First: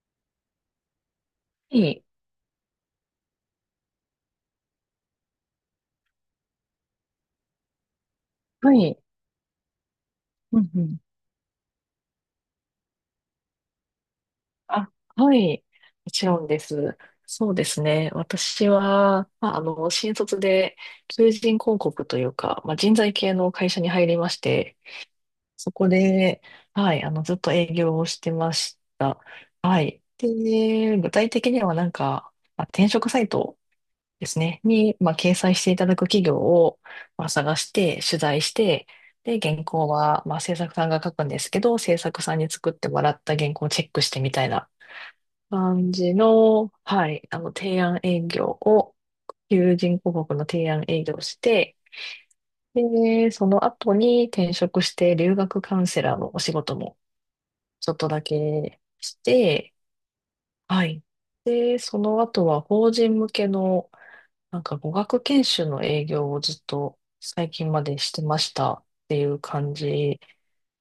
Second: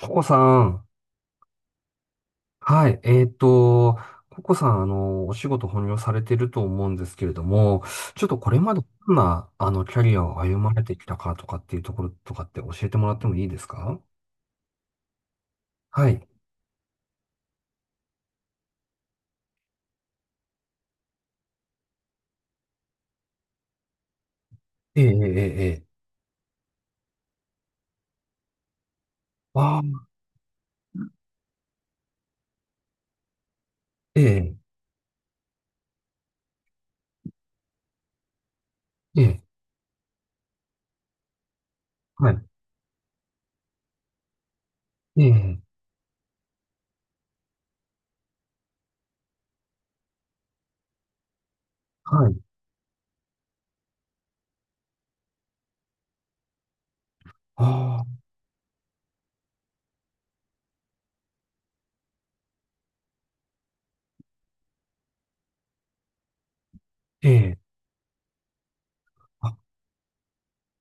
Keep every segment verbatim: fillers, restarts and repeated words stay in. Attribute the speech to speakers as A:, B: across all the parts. A: ココさん。
B: はい。
A: はい。えっと、ココさん、あの、お仕事本業されてると思うんですけれども、ちょっとこれ
B: は
A: まで
B: い。
A: どんな、あの、キャリアを歩
B: うん
A: ま
B: う
A: れて
B: ん。
A: きたかとかっていうところとかって教えてもらってもいいですか？
B: あ、はい。
A: は
B: もち
A: い。
B: ろんです。そうですね。私は、まあ、あの、新卒で求人広告というか、まあ、人材系の会社に入りまして、
A: ええ、ええ、え
B: そこ
A: え。
B: で、はい、あの、ずっと営業をしてました。
A: あ
B: はい。
A: あ、
B: で、具体的にはなんか、まあ、転職サイト
A: え
B: です
A: え、
B: ね。に、まあ、掲載していただく企業を、まあ、探して、取材して、
A: え
B: で、
A: え、
B: 原稿は、まあ、制作さんが書くんですけど、制作
A: は
B: さん
A: い。
B: に作ってもらった原稿をチェックしてみたいな
A: ええ、
B: 感じの、はい、あの、提案営業を、求人広告の提案営業をして、
A: はい。
B: で、その後に転職して留学カウンセラーのお仕事もちょっ
A: あ
B: と
A: あ、
B: だけして、はい。で、その後は法人向けのなんか語学研修の営業をずっと
A: え
B: 最
A: え、
B: 近までしてましたっていう
A: あ、
B: 感じ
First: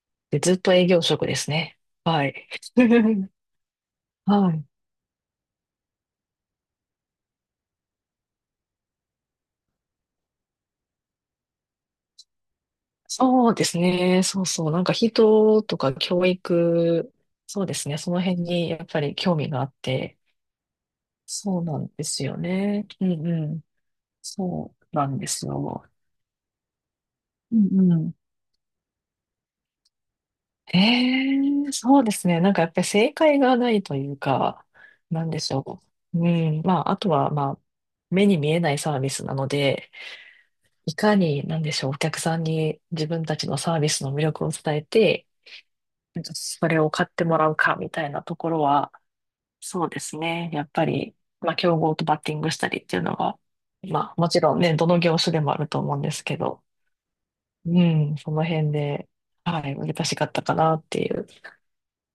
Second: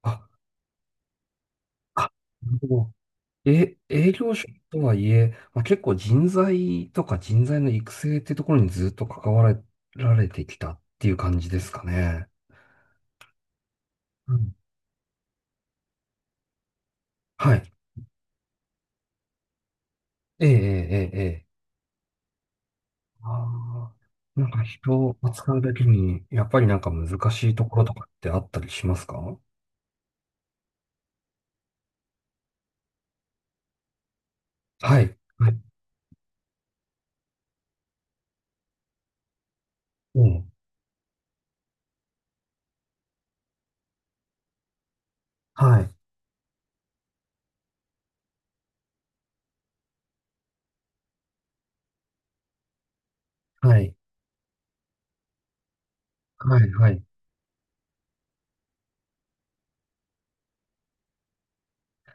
A: あ、
B: で、ずっと営業職ですね。
A: あ、
B: はい。
A: え、営業職
B: はい。
A: とはいえ、まあ、結構人材とか人材の育成ってところにずっと関わられてきたっていう感じですかね？
B: そうですね。
A: う
B: そう
A: ん。
B: そう。なんか人とか教育、
A: は
B: そう
A: い。
B: ですね。その辺にやっぱり興味があって、
A: ええ、ええ、ええ。ええ、
B: そうなんですよね。うんう
A: あ
B: ん。
A: あ、なんか
B: そ
A: 人
B: うな
A: を
B: んです
A: 扱うだけ
B: よ。
A: に、やっぱりなんか難しい
B: う
A: ところ
B: ん
A: と
B: う
A: かっ
B: ん。
A: てあったりしますか？
B: ええ、そうですね。なんかやっぱり正解がないというか、
A: はい。
B: なんで
A: は
B: し
A: い。
B: ょう。うん。まあ、あとは、まあ、目に見えないサービスなので、
A: うん。
B: いかに、なんでしょう、お客さんに自分たちのサービスの魅力を伝えて、
A: はい。
B: なんかそれを買ってもらうかみたいなところは、そうですね。やっぱり、まあ、競合とバッティングしたりっていうのが、
A: はい。
B: まあ、もちろんね、どの業種でもあると思うんですけ
A: は
B: ど、
A: い。はい。
B: うん、その辺で、はい、難しかったかなっていうと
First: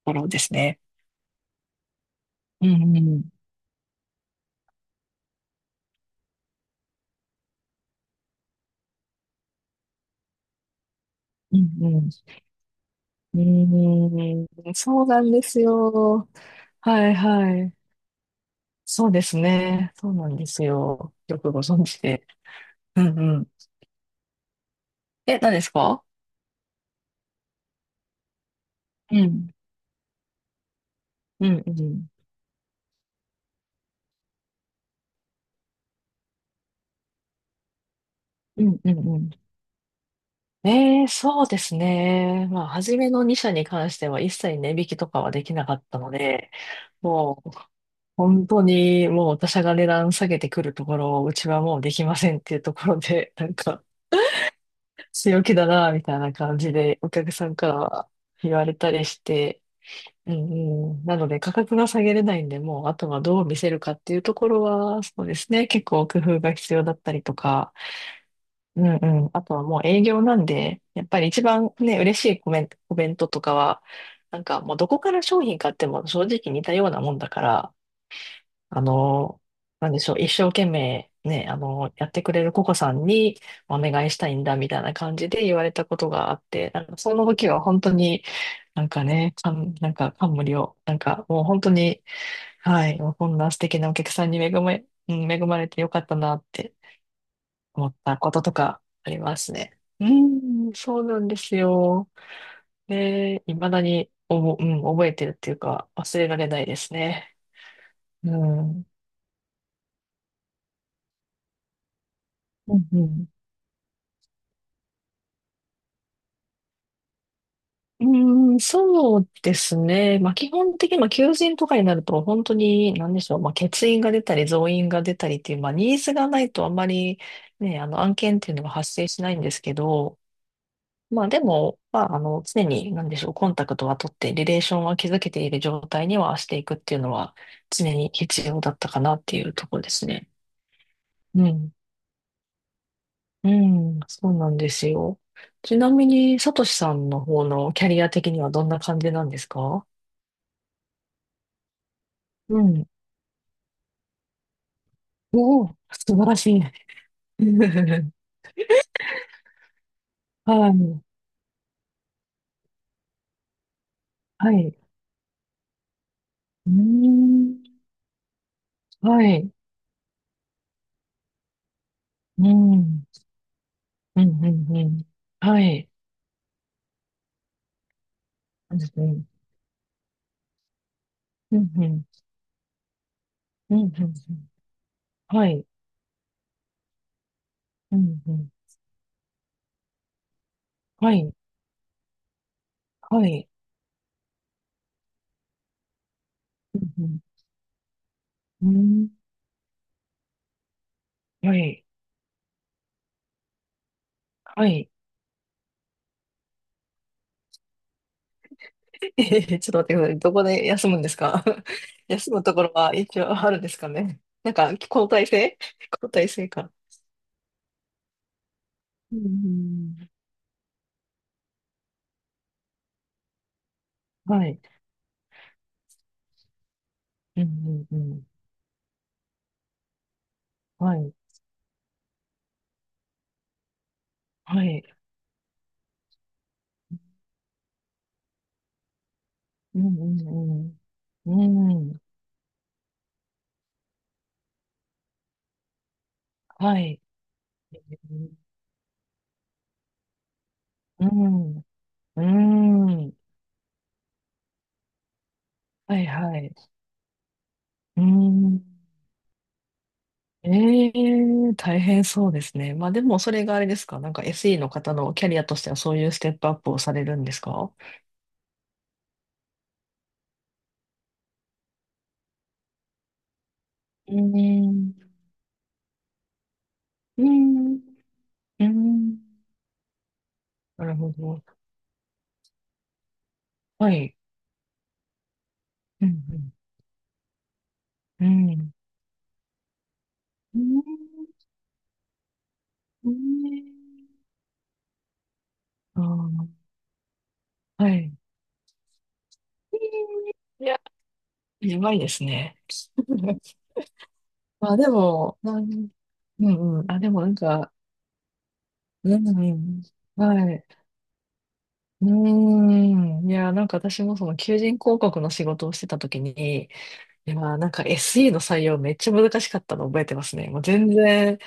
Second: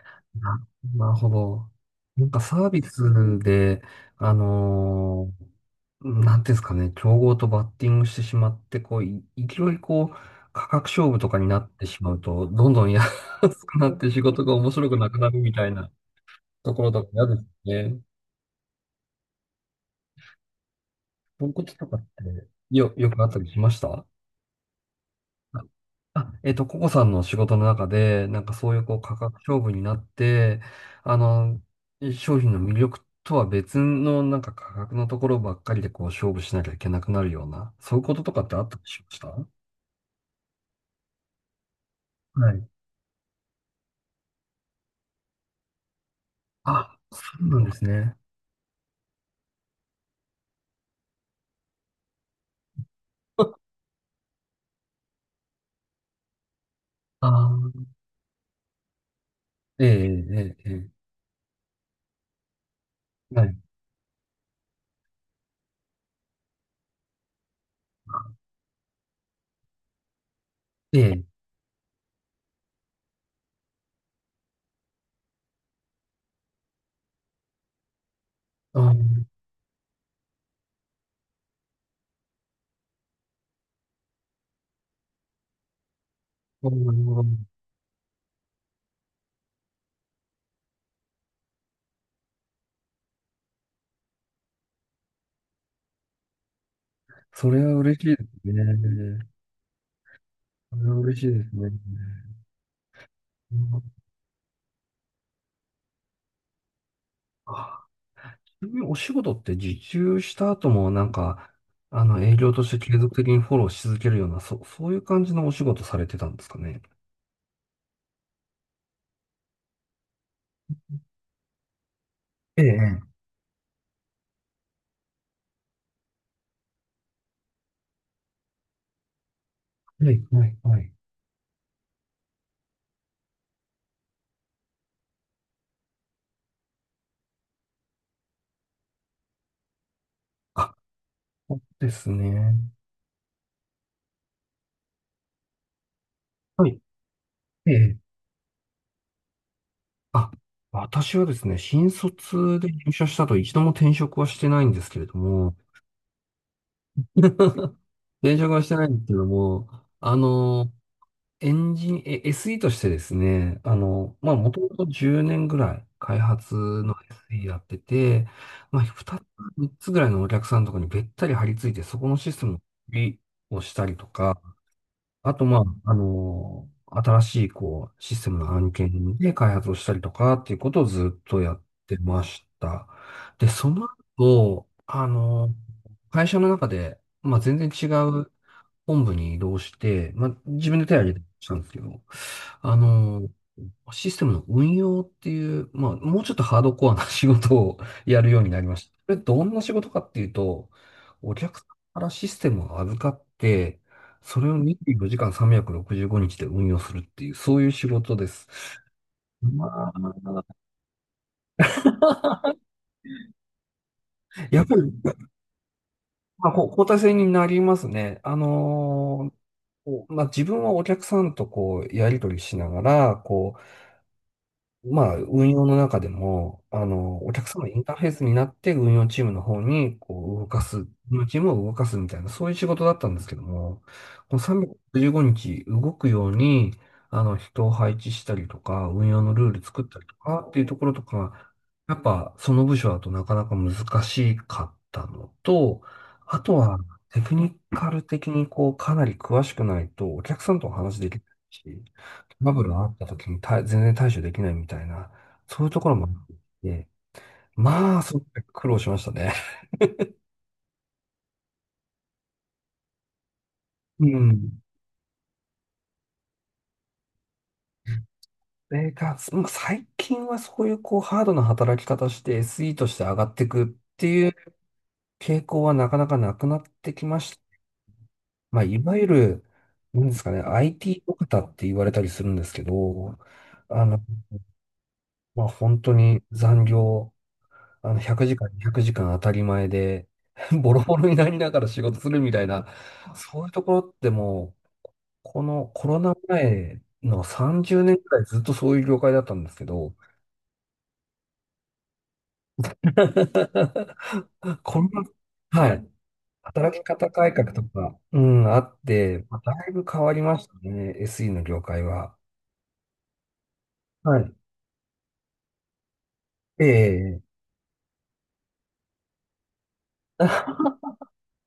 B: ころです
A: な、
B: ね。
A: なるほど。なんかサ
B: う
A: ー
B: ん
A: ビ
B: うんう
A: ス
B: ん
A: で、あのーなんていうんですかね、競合とバッティングしてしまって、こう、い勢いこう、価格勝負とかに
B: う
A: なってし
B: ん。
A: まうと、どんどん 安くなっ
B: う
A: て仕事が面
B: ーん、
A: 白く
B: そう
A: なく
B: な
A: な
B: ん
A: る
B: で
A: み
B: す
A: たいな
B: よ。
A: ところと
B: は
A: か
B: い
A: 嫌です
B: はい。
A: ね。
B: そうですね。そうなんですよ。よ
A: ポ
B: く
A: ンこ
B: ご
A: と
B: 存
A: とか
B: 知
A: って
B: で。
A: よ、
B: う
A: よ
B: ん
A: くあっ
B: う
A: たり
B: ん。
A: しました？
B: え、何
A: あ、
B: ですか？
A: あ、えっと、ココさんの仕事の中で、なんかそういうこう
B: う
A: 価格
B: ん。
A: 勝負になって、あ
B: う
A: の、
B: んうん。
A: 商品の魅力とは別のなんか価格のところばっかりでこう勝負しなきゃいけなくなるような、そういうこととかってあ
B: う
A: った
B: ん
A: り
B: うん
A: しまし
B: う
A: た
B: ん。
A: は、
B: えー、そうですね。まあ、
A: い、
B: 初めのに社に関しては一切値引きとかはできなかったので、
A: あ、そ
B: も
A: う
B: う
A: なんですね。
B: 本当にもう他社が値段下げてくるところをうちはもうできませんっていうところで、なん か強気だな、みたいな感じでお
A: あ
B: 客さんから
A: あ、
B: は言われたりして、
A: ええ、
B: うん
A: ええ、え
B: うん、なので価格が下げれないんで、もうあとは
A: え、
B: どう
A: はい。
B: 見せるかっていうところは、そうですね、結構工夫が必要だったりとか、うんうん、あとはもう営業なんで、
A: え
B: やっぱ
A: え、
B: り一番ね、嬉しいコメント、コメントとかは、なんかもうどこから商品買っても正直似たようなもんだから、
A: あ
B: あ
A: あ、
B: の、なんでしょう、一生懸命ね、あの、やってくれるココさんにお願いしたいんだみたいな感じで言われたことがあって、なんかその
A: う、
B: 時は本当になんかね、感、なんか感無量、なんかもう本当に、はい、もうこんな素敵なお客さんに恵まれ、うん恵まれてよかったなって
A: それは
B: 思
A: 嬉
B: っ
A: しいで
B: たこと
A: す
B: とかあり
A: ね。
B: ますね。うん、
A: それは
B: そうな
A: 嬉しい
B: んで
A: です
B: す
A: ね。
B: よ。で、
A: う
B: 未だ
A: ん、
B: におぼ、うん、覚えてるっていうか忘れられないですね。
A: あ、
B: う
A: ちなみ
B: ん。
A: にお仕事って受注した後もなんか、あの、営業とし
B: う
A: て
B: ん
A: 継
B: う
A: 続
B: ん。
A: 的にフォローし続けるような、そ、そういう感じのお仕事されてたんですかね？
B: うーん、そうですね。まあ、基本的に、まあ、求人とかになると、本当
A: え
B: に、
A: え、
B: なんでしょう、まあ、欠員が出たり、増員が出たりっていう、まあ、ニーズがないとあんまり、ね、あの、案件っていうのが発生しないんですけ
A: え
B: ど、
A: え、はい、はい、はい。
B: まあ、でも、まあ、あの、常に、なんでしょう、コンタクトは取って、リレーションは築けている状態にはしていくっていうのは、常に必要だったかなっていうところですね。
A: あ、
B: うん。
A: ですね。
B: うん、そうなんですよ。ちなみに、さとし
A: は
B: さんの方
A: い。え
B: のキャ
A: え、
B: リア的にはどんな感じなんですか？
A: あ、私はですね、新
B: う
A: 卒で
B: ん。
A: 入社したと一度も転職はしてないんですけれども、
B: おお、素晴らしい。
A: 転職はしてないんですけども、あ
B: は
A: の、
B: い。
A: エンジン、え、エスイー としてですね、あの、まあ、も
B: は
A: とも
B: い。
A: とじゅうねんぐらい開発
B: うー
A: の エスイー やっ
B: ん。
A: てて、まあ、2
B: は
A: つ、
B: い。
A: みっつぐらいのお客さんのところにべったり張り付いて、そこのシス
B: う
A: テムの管
B: ん。うん、
A: 理をしたりと
B: う
A: か、
B: ん、うん。
A: あと、ま
B: は
A: あ、
B: い。
A: あの、新しい、こう、システムの案
B: そうです
A: 件
B: ね。
A: で開発をしたりとかっていうことをずっとや
B: う
A: っ
B: ん、う
A: て
B: ん。
A: ました。で、そ
B: うん、う
A: の
B: ん。うん。
A: 後、あ
B: は
A: の、
B: い、
A: 会社の中で、まあ、全然違
B: うん
A: う
B: うん。
A: 本部に移動して、まあ、自分で手を
B: は
A: 挙げ
B: い。
A: て
B: うん、
A: したんですけど、あ
B: う。
A: の、システムの運用っていう、まあ、もうちょっとハードコアな仕事をやるようになり
B: う
A: ま
B: ん、う
A: した。こ
B: ん。う
A: れどんな仕事かっていうと、お
B: ん。は
A: 客さん
B: い。
A: からシステムを預かって、それを
B: はい。
A: にじゅうよじかんさんびゃくろくじゅうごにちで運用するっていう、そういう仕事です。
B: えへへ、
A: ま
B: ちょっと待ってください。ど
A: あ、
B: こで休むんですか？ 休むとこ ろは一応あるんですかね。なん
A: やっ
B: か、
A: ぱり、
B: 交代制。交代制
A: まあ、こう
B: か。
A: 交代制になりますね。あ
B: うん、う
A: のーこ
B: ん。
A: う、まあ、自分はお客さんとこう、やり取りしながら、こ、
B: はい。
A: まあ、運用の中でも、あの、お
B: う
A: 客様のイン
B: ん、
A: タ
B: う
A: ー
B: ん、
A: フェー
B: う
A: ス
B: ん。
A: になって運用チームの方に、こう、動かす、
B: はい。
A: 運用チームを動かすみたいな、そういう仕事だったんですけども、この
B: はい。
A: さんびゃくろくじゅうごにち動くように、あの、人を配置したりとか、運用のルール
B: う
A: 作っ
B: ん
A: た
B: う
A: りとかっていう
B: ん
A: ところと
B: う
A: か、
B: ん。う
A: や
B: ん。
A: っぱ、その部署だとなかなか難しかったのと、あとは、
B: はい。
A: テクニカル的に、こう、かなり詳しくないと、お客さんとお話
B: う
A: できない
B: ん。
A: し、バブルがあっ
B: う
A: た
B: ん。
A: 時に対全然対処できないみたいな、そういうところ
B: は
A: も
B: い
A: あっ
B: はい。
A: て、ま
B: う
A: あ、すごく
B: ん。
A: 苦労しましたね。
B: ええ、大変そうですね。まあでもそれがあれですか、
A: う
B: なんか エスイー
A: ん。
B: の方のキャリアとしてはそういうステップアップをされるんですか？
A: それが、まあ最近はそういうこうハードな働き方して エスイー として上がっていくって
B: う
A: いう
B: ん。
A: 傾向はなかなかなくなってきま
B: う
A: した。
B: ん。
A: まあ、
B: う
A: いわゆ
B: ん。
A: る、なんですかね、
B: なる
A: アイティー
B: ほ
A: ド方
B: ど。
A: って言われたりするんですけど、あ
B: は
A: の、
B: い。
A: まあ、本当
B: う
A: に
B: ん。
A: 残業、あの、100
B: う
A: 時間、200
B: ん。
A: 時間当たり前で、
B: う
A: ボロ
B: ん。
A: ボロになりながら仕事するみたいな、
B: うん。う
A: そういうところっ
B: ん。
A: てもう、このコロ
B: あ
A: ナ前の30
B: あ、は
A: 年く
B: い。
A: らいずっとそういう業界だったんですけど、
B: いや、やばいですね。まあ
A: こ
B: で
A: ん
B: も、な
A: な、はい、
B: ん、う
A: 働
B: ん
A: き
B: うん。あ、
A: 方
B: でもな
A: 改
B: ん
A: 革と
B: か、
A: か、うん、あっ
B: う
A: て、
B: ん
A: まあだ
B: う
A: い
B: ん。
A: ぶ変わりまし
B: は
A: た
B: い。
A: ね、エスイー の業界
B: う
A: は。
B: ーん。いや、なんか私も
A: は
B: そ
A: い。
B: の求人広告の仕事をしてた時
A: え
B: に、
A: え、
B: いや、なんか エスイー の採用めっちゃ難しかったの覚えてますね。もう 全然、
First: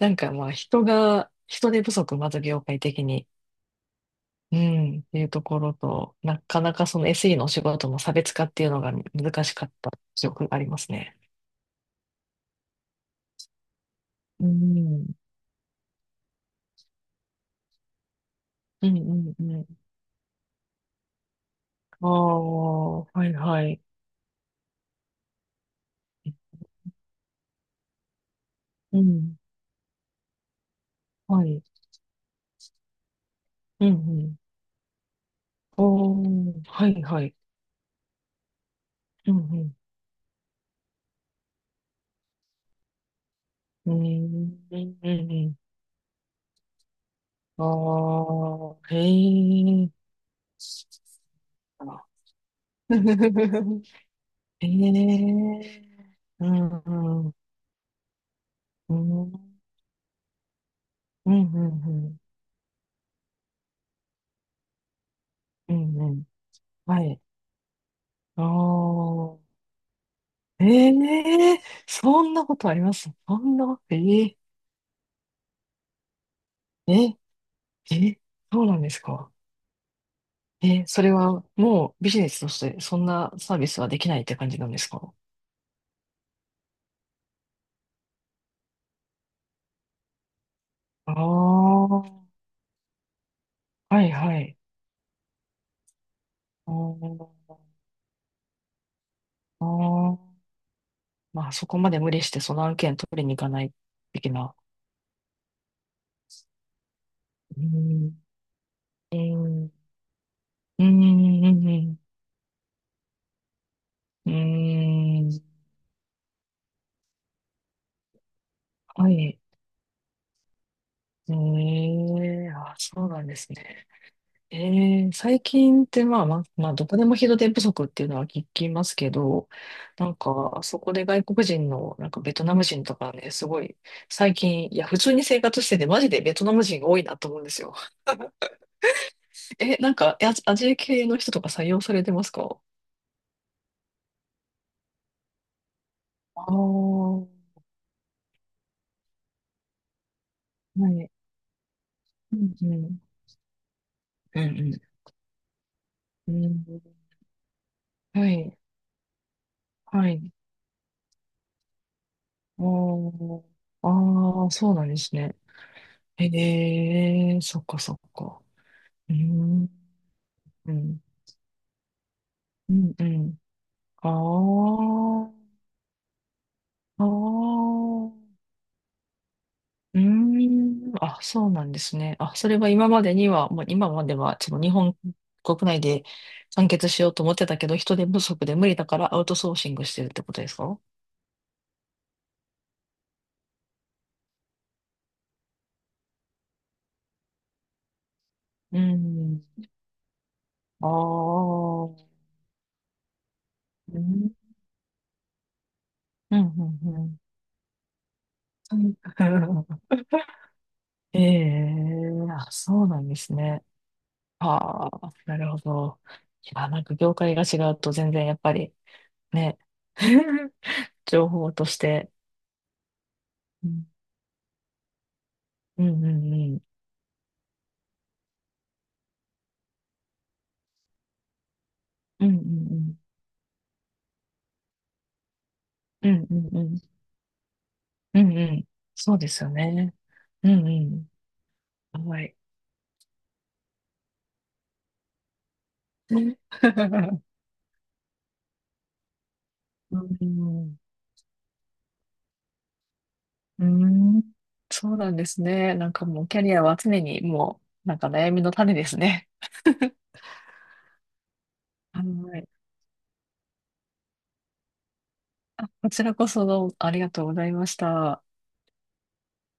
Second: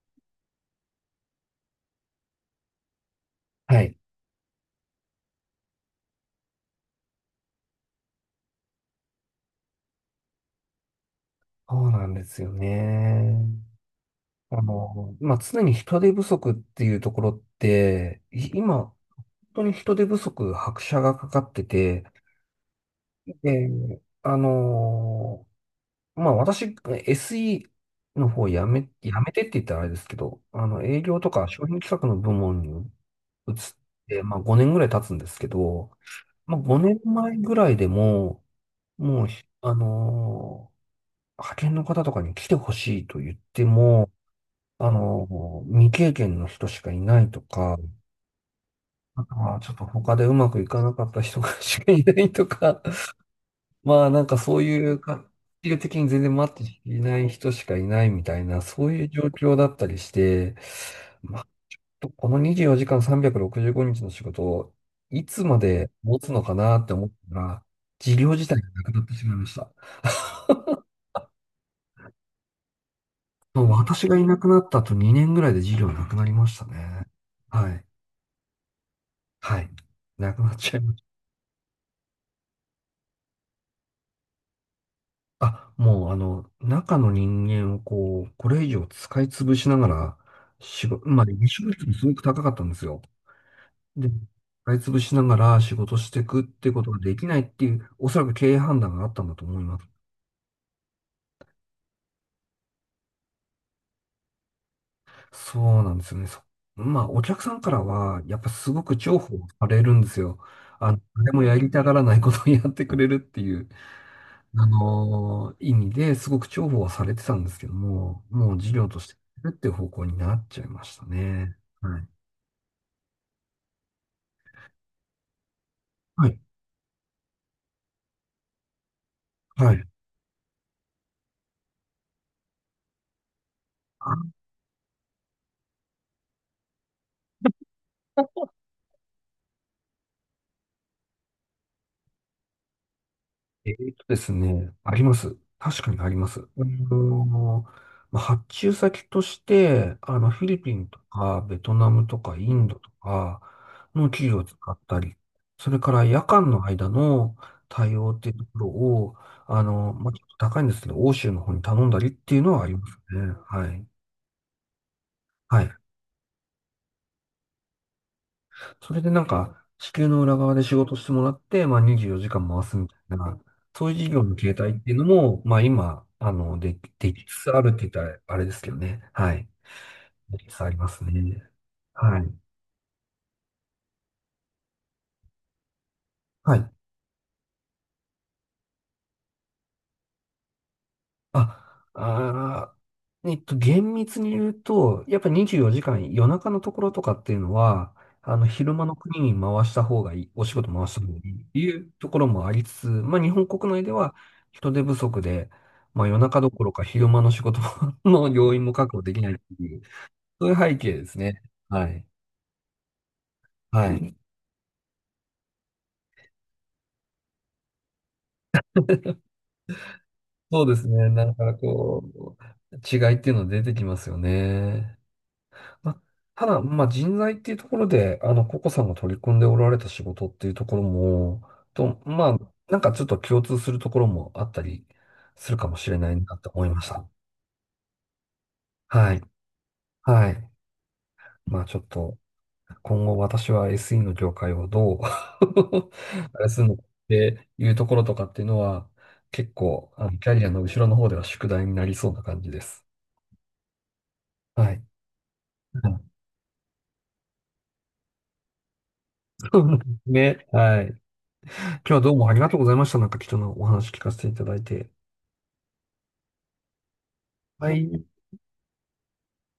B: なんかまあ人が、人手不足、まず業界的に。
A: はい。
B: うん。っていうところと、なかなかその エスイー のお仕事の差別化っていうのが難しかった記憶がありますね。
A: そうなんですよね。
B: う
A: あ
B: ん。
A: の、まあ、常に人手不足っていうところって、い今、
B: う
A: 本
B: んうんう
A: 当に
B: ん。
A: 人手不足、拍車がかかってて、
B: ああ、はいはい。
A: で、あの、まあ、私、エスイー の方やめ、
B: う
A: やめ
B: ん。
A: てって言ったらあれですけど、あの、営業と
B: は
A: か
B: い。
A: 商品企画の部門に移っ
B: うんう
A: て、ま
B: ん。
A: あ、ごねんぐらい経つんですけど、
B: お
A: まあ、
B: ー、は
A: 5
B: いは
A: 年
B: い。
A: 前ぐらいでも、もう
B: うんう
A: ひ、あ
B: ん。
A: のー派遣の方とかに来てほしいと言って
B: うん
A: も、
B: う
A: あ
B: んうんうん。
A: の、未経験の人しかいないと
B: あ
A: か、
B: あ、へ
A: あとはちょっと
B: え。
A: 他でうまくいかなかった人が しかい
B: あ。
A: ないとか、まあなんかそう
B: へ
A: いうか、じ
B: え。
A: 的に全然
B: う
A: 待って
B: ん
A: いない
B: うん。
A: 人しかいないみたいな、そう
B: う
A: いう状
B: ん。
A: 況だったりして、
B: うん
A: まあ、
B: うんうん。
A: このにじゅうよじかんさんびゃくろくじゅうごにちの仕事をいつま
B: う
A: で
B: んう
A: 持
B: ん。
A: つのかなって
B: は
A: 思っ
B: い。
A: たら、事業
B: あ
A: 自体がなくなってし
B: あ。
A: まいました。
B: え、え、そんなことあります？そん
A: もう
B: な、え
A: 私がいな
B: え、
A: くなった後にねんぐらいで事業なくなりましたね。
B: え、
A: はい。
B: え、そうなんですか？
A: はい。なくなっちゃい
B: え、
A: ま
B: そ
A: した。
B: れはもうビジネスとしてそんなサービスはできないって感じなんですか？
A: あ、もうあの、中の人間をこう、これ以上使い潰しながら、仕事、
B: あ
A: まあ、離職率
B: あ、
A: もすご
B: は
A: く高かったんですよ。で、
B: いはい。
A: 使い潰しながら仕事していくって
B: あ
A: ことができないっ
B: ー
A: ていう、おそらく経営判断があったんだと思い
B: あ、
A: ます。
B: ー、まあそこまで無理してその案件取りに行かない的な。
A: そうなんですよね。そ、まあ、お客さん
B: うー
A: からは、
B: ん、
A: やっぱすごく
B: う
A: 重宝
B: ん、
A: さ
B: う
A: れるんですよ。
B: ん、
A: あの、誰もや
B: う
A: りたが
B: ん、
A: らないことをやってくれるっていう。あ
B: う
A: のー
B: ん。
A: 意味ですごく重宝はされてたんですけども、もう事業とし
B: は
A: て
B: い。
A: やるっていう方向になっちゃいました
B: え
A: ね。はい。
B: え、あ、そうなんですね。ええ、最近ってまあ、
A: は
B: ま
A: い。
B: あ、まあ、どこでも人手不足っていうのは聞きますけど、
A: はい。
B: なんか、あそこで外国人の、なんかベトナム人とかね、すごい、
A: あ、
B: 最近、いや、普通に生活してて、マジでベトナム人が多いなと思うんですよ。え、なんか、アジアジア系の人とか採用されてますか？
A: えーとですね、あります。確かにあります。
B: ああ
A: あ
B: ー、
A: のーまあ発注先として、あの、フィリピン
B: は
A: と
B: い。
A: か、ベトナムとか、
B: う
A: イ
B: ん、
A: ン
B: う
A: ドと
B: ん。
A: かの企業
B: う
A: を使っ
B: ん
A: たり、それから夜
B: うん、う
A: 間の間
B: ん。
A: の対応っ
B: は
A: ていうと
B: い、
A: ころを、あの、
B: は
A: まあ、ちょっ
B: い。
A: と高いんですけど、欧州の方に頼んだりっていうの
B: あ
A: はありますね。
B: ー
A: はい。
B: あ、ー、そうなんですね。
A: はい。
B: ええ、そっかそっか。
A: それで
B: う
A: なんか、
B: ん。
A: 地球の裏側で
B: う
A: 仕事
B: ん
A: してもらって、まあにじゅうよじかん回
B: う
A: すみ
B: ん
A: た
B: う
A: い
B: ん。
A: な、そういう事業の形態っ
B: あ
A: ていうのも、まあ今、あの、で、
B: あ、あ
A: できつつある
B: あ、
A: って言ったらあれですけどね。はい。
B: うー
A: できつつありま
B: ん、
A: す
B: あ、
A: ね。
B: そうなんですね。
A: は
B: あ、
A: い。
B: それは今までには、もう今までは、その日本国内で
A: は
B: 完
A: い。
B: 結しようと思ってたけど、人手不足で無理だからアウトソーシングしてるってことですか？
A: あ、あー、えっと、厳密に言うと、やっぱにじゅうよじかん夜中のところとかっていうのは、あの、昼
B: う
A: 間の国に
B: ん、
A: 回した方がいい、お仕事回
B: ああ、
A: した方がいいっていうところもありつつ、まあ日本国内で
B: うん、
A: は
B: うん、
A: 人手不足で、まあ夜
B: う
A: 中
B: ん、
A: どころか
B: う
A: 昼
B: ん。
A: 間の仕事も の要員も確保できないっていう、そういう背景です
B: え
A: ね。はい。
B: え、あ、そうなんですね。
A: はい。
B: ああ、なるほど。いや、なんか業界が違うと全然やっぱりね、
A: そうですね。な
B: 情
A: ん
B: 報
A: か
B: として。
A: こう、違いっていうの出
B: う
A: てき
B: ん、
A: ますよね。
B: う
A: ま、
B: ん、う
A: ただ、
B: ん、
A: まあ、人材っていうところで、あの、ココさんが取り組んでおられた仕事っていうところも、と、
B: う
A: ま
B: ん、う
A: あ、なんか
B: ん、
A: ちょっと共通するところもあったりするかもしれ
B: う
A: ない
B: ん、う
A: な
B: ん、
A: と
B: うん、う
A: 思いま
B: ん、
A: した。
B: うん。うん。
A: は
B: そう
A: い。
B: ですよね。
A: は
B: う
A: い。
B: ん、
A: まあ、ちょっ
B: うん、
A: と、
B: はい。
A: 今後私は エスイー の業界をどう あ
B: ね。
A: れするのかっ ていうところとかっていうのは、結構、
B: う
A: あの、キャリアの
B: ん、
A: 後ろの方では宿題になりそうな感じです。
B: うん、
A: はい。
B: そうなんですね。
A: う
B: なんか
A: ん。
B: もうキャリアは常にもう、なんか悩みの種ですね。
A: ね。はい。今日は
B: は
A: どうもありが
B: い。
A: とうございました。なんか貴重なお話聞かせていただいて。
B: あ、こちらこそどうもありがとうございま
A: は
B: し
A: い。
B: た。